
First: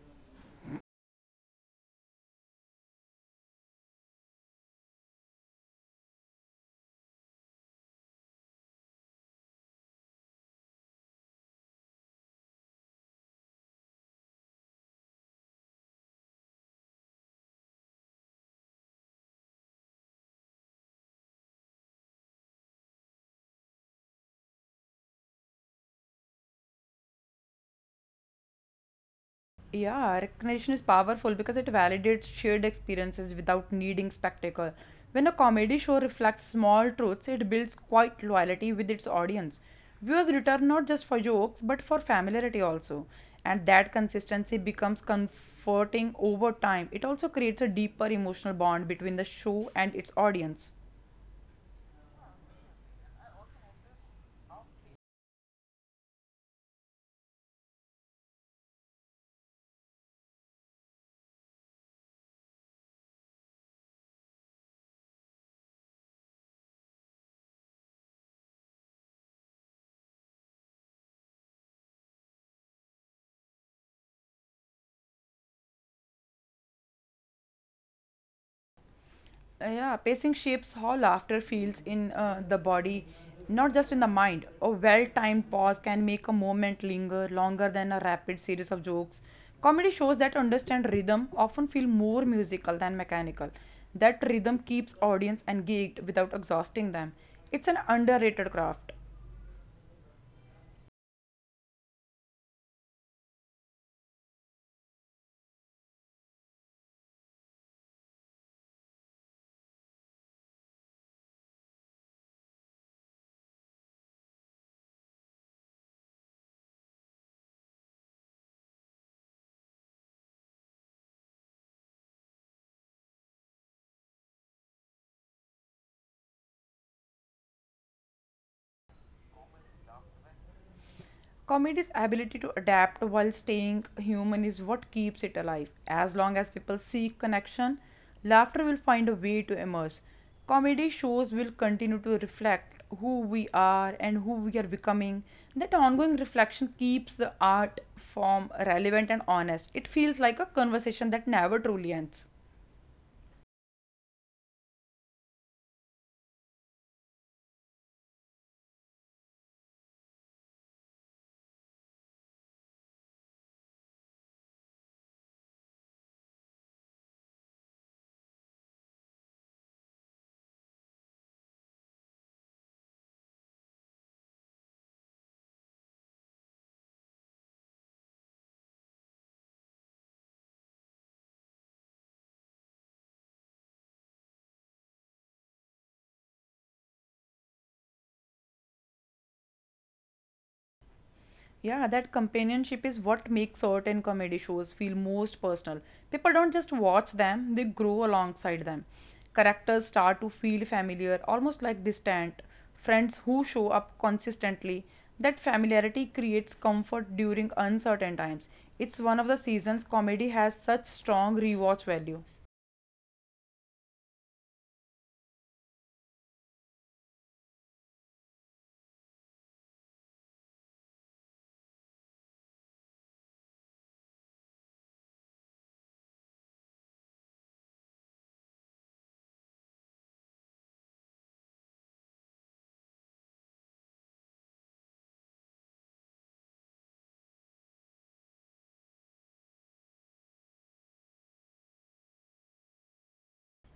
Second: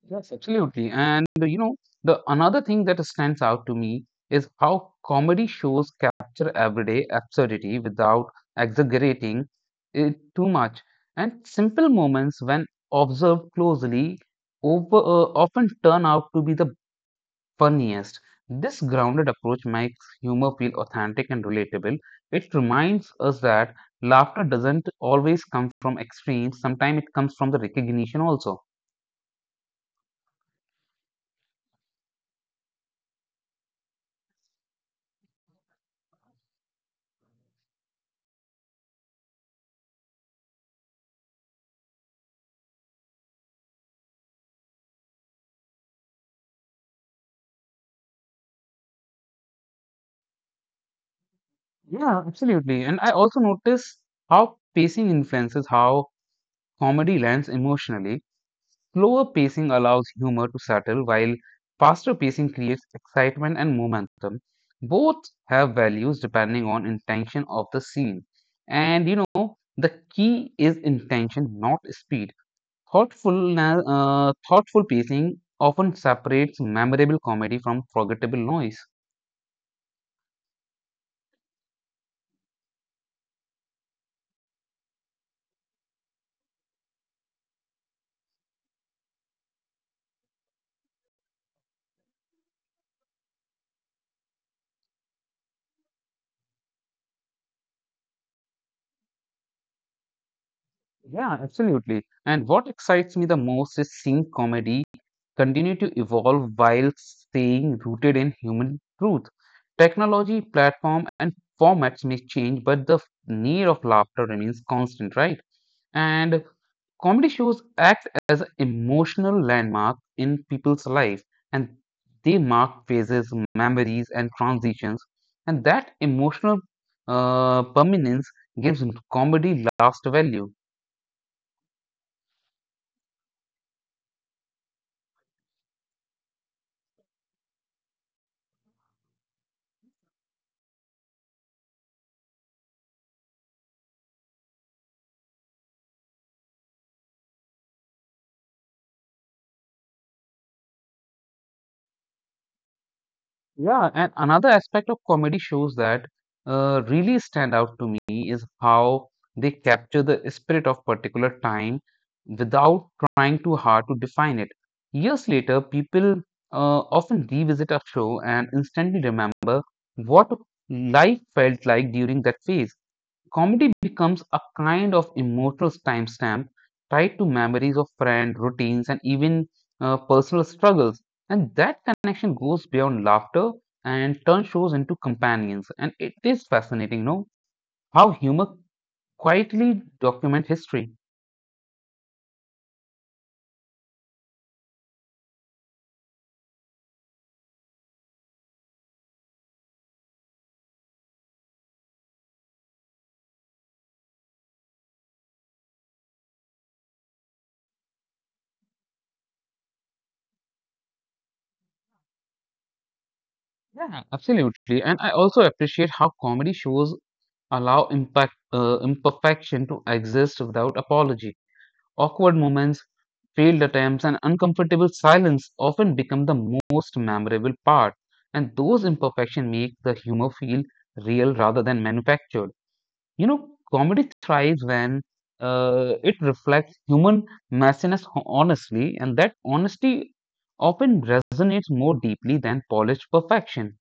Speaker 1: Yes, absolutely. And you know, the another thing that stands out to me is how comedy shows capture everyday absurdity without exaggerating it too much. And simple moments, when observed closely, often turn out to be the funniest. This grounded approach makes humor feel authentic and relatable. It reminds us that laughter doesn't always come from extremes, sometimes it comes from the recognition also.
Speaker 2: Yeah, recognition is powerful because it validates shared experiences without needing spectacle. When a comedy show reflects small truths, it builds quite loyalty with its audience. Viewers return not just for jokes but for familiarity also. And that consistency becomes comforting over time. It also creates a deeper emotional bond between the show and its audience.
Speaker 1: Yeah, absolutely. And I also notice how pacing influences how comedy lands emotionally. Slower pacing allows humor to settle, while faster pacing creates excitement and momentum. Both have values depending on intention of the scene. And you know, the key is intention, not speed. Thoughtful pacing often separates memorable comedy from forgettable noise.
Speaker 2: Yeah, pacing shapes how laughter feels in the body, not just in the mind. A well timed pause can make a moment linger longer than a rapid series of jokes. Comedy shows that understand rhythm often feel more musical than mechanical. That rhythm keeps audience engaged without exhausting them. It's an underrated craft.
Speaker 1: Yeah, absolutely. And what excites me the most is seeing comedy continue to evolve while staying rooted in human truth. Technology, platform, and formats may change, but the need of laughter remains constant, right? And comedy shows act as an emotional landmark in people's life, and they mark phases, memories, and transitions. And that emotional permanence gives comedy last value.
Speaker 2: Comedy's ability to adapt while staying human is what keeps it alive. As long as people seek connection, laughter will find a way to emerge. Comedy shows will continue to reflect who we are and who we are becoming. That ongoing reflection keeps the art form relevant and honest. It feels like a conversation that never truly ends.
Speaker 1: Yeah, and another aspect of comedy shows that really stand out to me is how they capture the spirit of particular time without trying too hard to define it. Years later, people often revisit a show and instantly remember what life felt like during that phase. Comedy becomes a kind of emotional timestamp tied to memories of friends, routines, and even personal struggles. And that connection goes beyond laughter and turns shows into companions. And it is fascinating, no? How humor quietly documents history.
Speaker 2: Yeah, that companionship is what makes certain comedy shows feel most personal. People don't just watch them, they grow alongside them. Characters start to feel familiar, almost like distant friends who show up consistently. That familiarity creates comfort during uncertain times. It's one of the seasons comedy has such strong rewatch value.
Speaker 1: Yeah, absolutely. And I also appreciate how comedy shows allow imperfection to exist without apology. Awkward moments, failed attempts, and uncomfortable silence often become the most memorable part, and those imperfections make the humor feel real rather than manufactured. You know, comedy thrives when it reflects human messiness honestly, and that honesty often resonates more deeply than polished perfection.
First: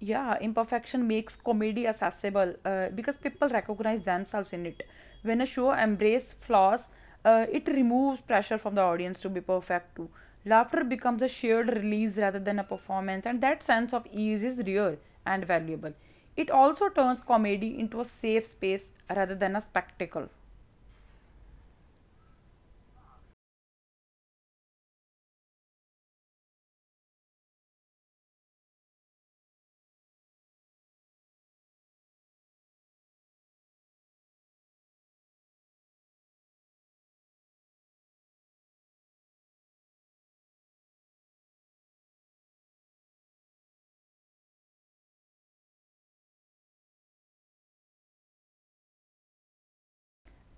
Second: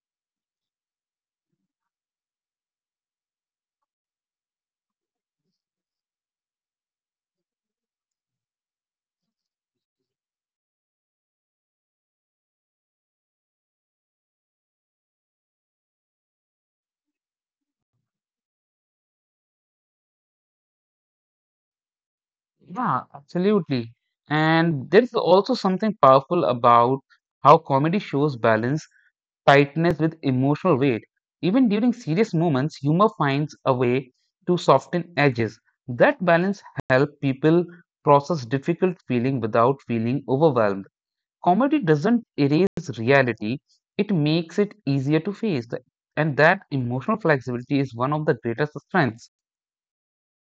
Speaker 2: Yeah, imperfection makes comedy accessible because people recognize themselves in it. When a show embraces flaws, it removes pressure from the audience to be perfect too. Laughter becomes a shared release rather than a performance, and that sense of ease is rare and valuable. It also turns comedy into a safe space rather than a spectacle.
Speaker 1: Yeah, absolutely. And there's also something powerful about how comedy shows balance tightness with emotional weight. Even during serious moments, humor finds a way to soften edges. That balance helps people process difficult feeling without feeling overwhelmed. Comedy doesn't erase reality, it makes it easier to face. And that emotional flexibility is one of the greatest strengths.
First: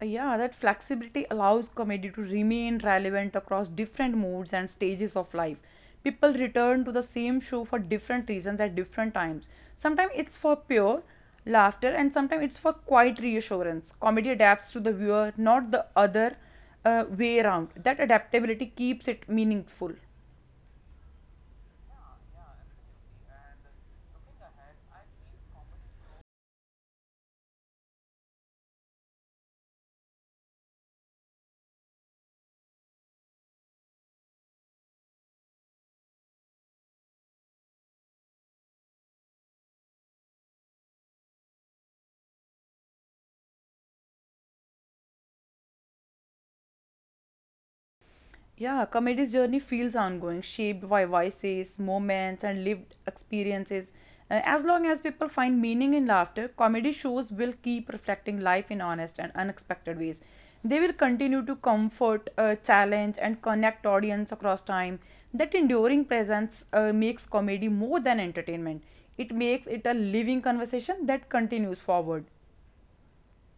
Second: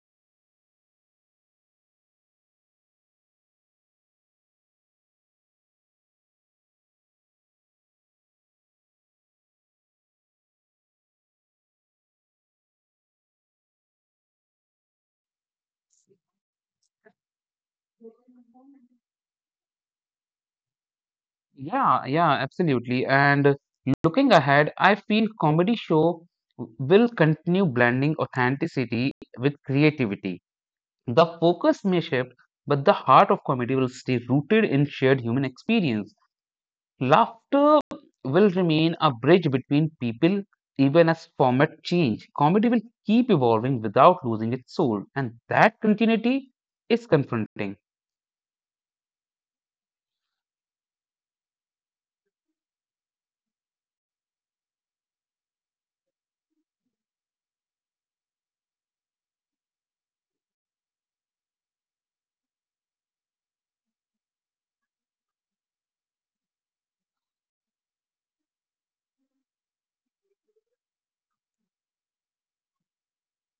Speaker 2: Yeah, that flexibility allows comedy to remain relevant across different moods and stages of life. People return to the same show for different reasons at different times. Sometimes it's for pure laughter, and sometimes it's for quiet reassurance. Comedy adapts to the viewer, not the other way around. That
Speaker 1: Yeah,
Speaker 2: adaptability keeps it meaningful.
Speaker 1: yeah, absolutely. And looking ahead, I feel comedy show will continue blending authenticity with creativity. The focus may shift, but the heart of comedy will stay rooted in shared human experience. Laughter will remain a bridge between people even as format change. Comedy will keep evolving without losing its soul, and that continuity is confronting.
Speaker 2: Yeah, comedy's journey feels ongoing, shaped by voices, moments, and lived experiences. As long as people find meaning in laughter, comedy shows will keep reflecting life in honest and unexpected ways. They will continue to comfort, challenge, and connect audience across time. That enduring presence makes comedy more than entertainment. It makes it a living conversation that continues forward.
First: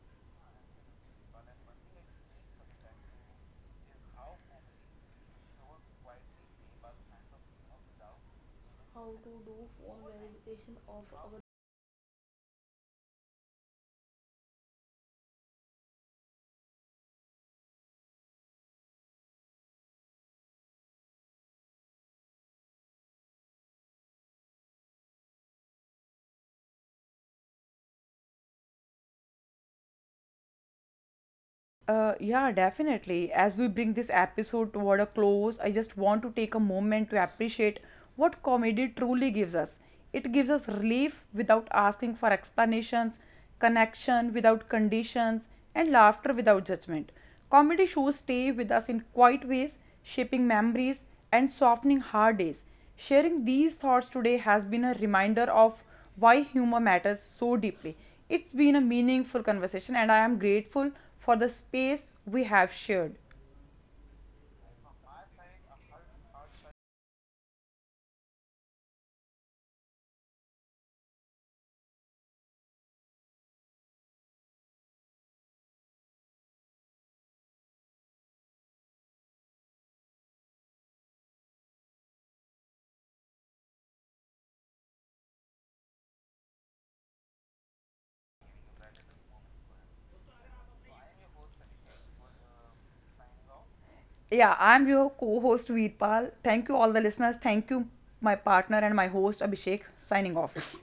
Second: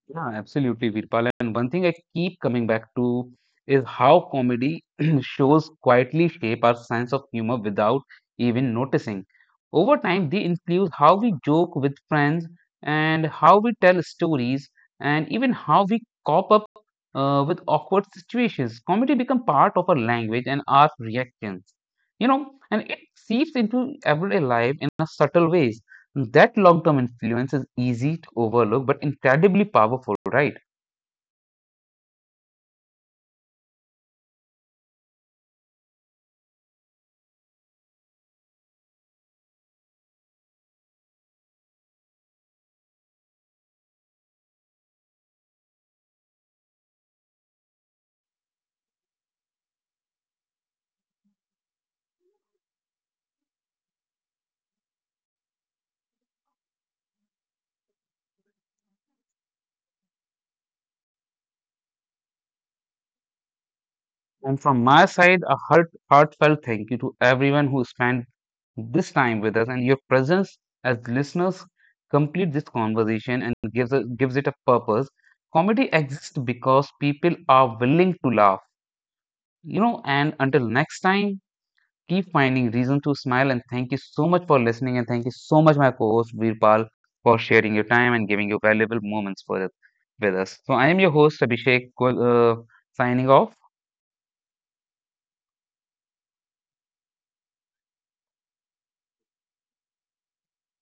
Speaker 1: Yeah, absolutely, Virpal. And one thing I keep coming back to is how comedy shows quietly shape our sense of humor without even noticing. Over time, they influence how we joke with friends and how we tell stories and even how we cop up with awkward situations. Comedy becomes part of our language and our reactions, you know, and it seeps into everyday life in a subtle ways. That long term influence is easy to overlook but incredibly powerful, right?
Speaker 2: Yeah, definitely. As we bring this episode toward a close, I just want to take a moment to appreciate what comedy truly gives us. It gives us relief without asking for explanations, connection without conditions, and laughter without judgment. Comedy shows stay with us in quiet ways, shaping memories and softening hard days. Sharing these thoughts today has been a reminder of why humor matters so deeply. It's been a meaningful conversation, and I am grateful for the space we have shared.
Speaker 1: And from my side, a heartfelt thank you to everyone who spent this time with us and your presence as listeners complete this conversation and gives it a purpose. Comedy exists because people are willing to laugh. You know, and until next time, keep finding reason to smile and thank you so much for listening and thank you so much my co-host Virpal for sharing your time and giving your valuable moments for with us. So I am your host Abhishek, signing off.
Speaker 2: Yeah, I'm your co host Veerpal. Thank you, all the listeners. Thank you, my partner and my host Abhishek, signing off.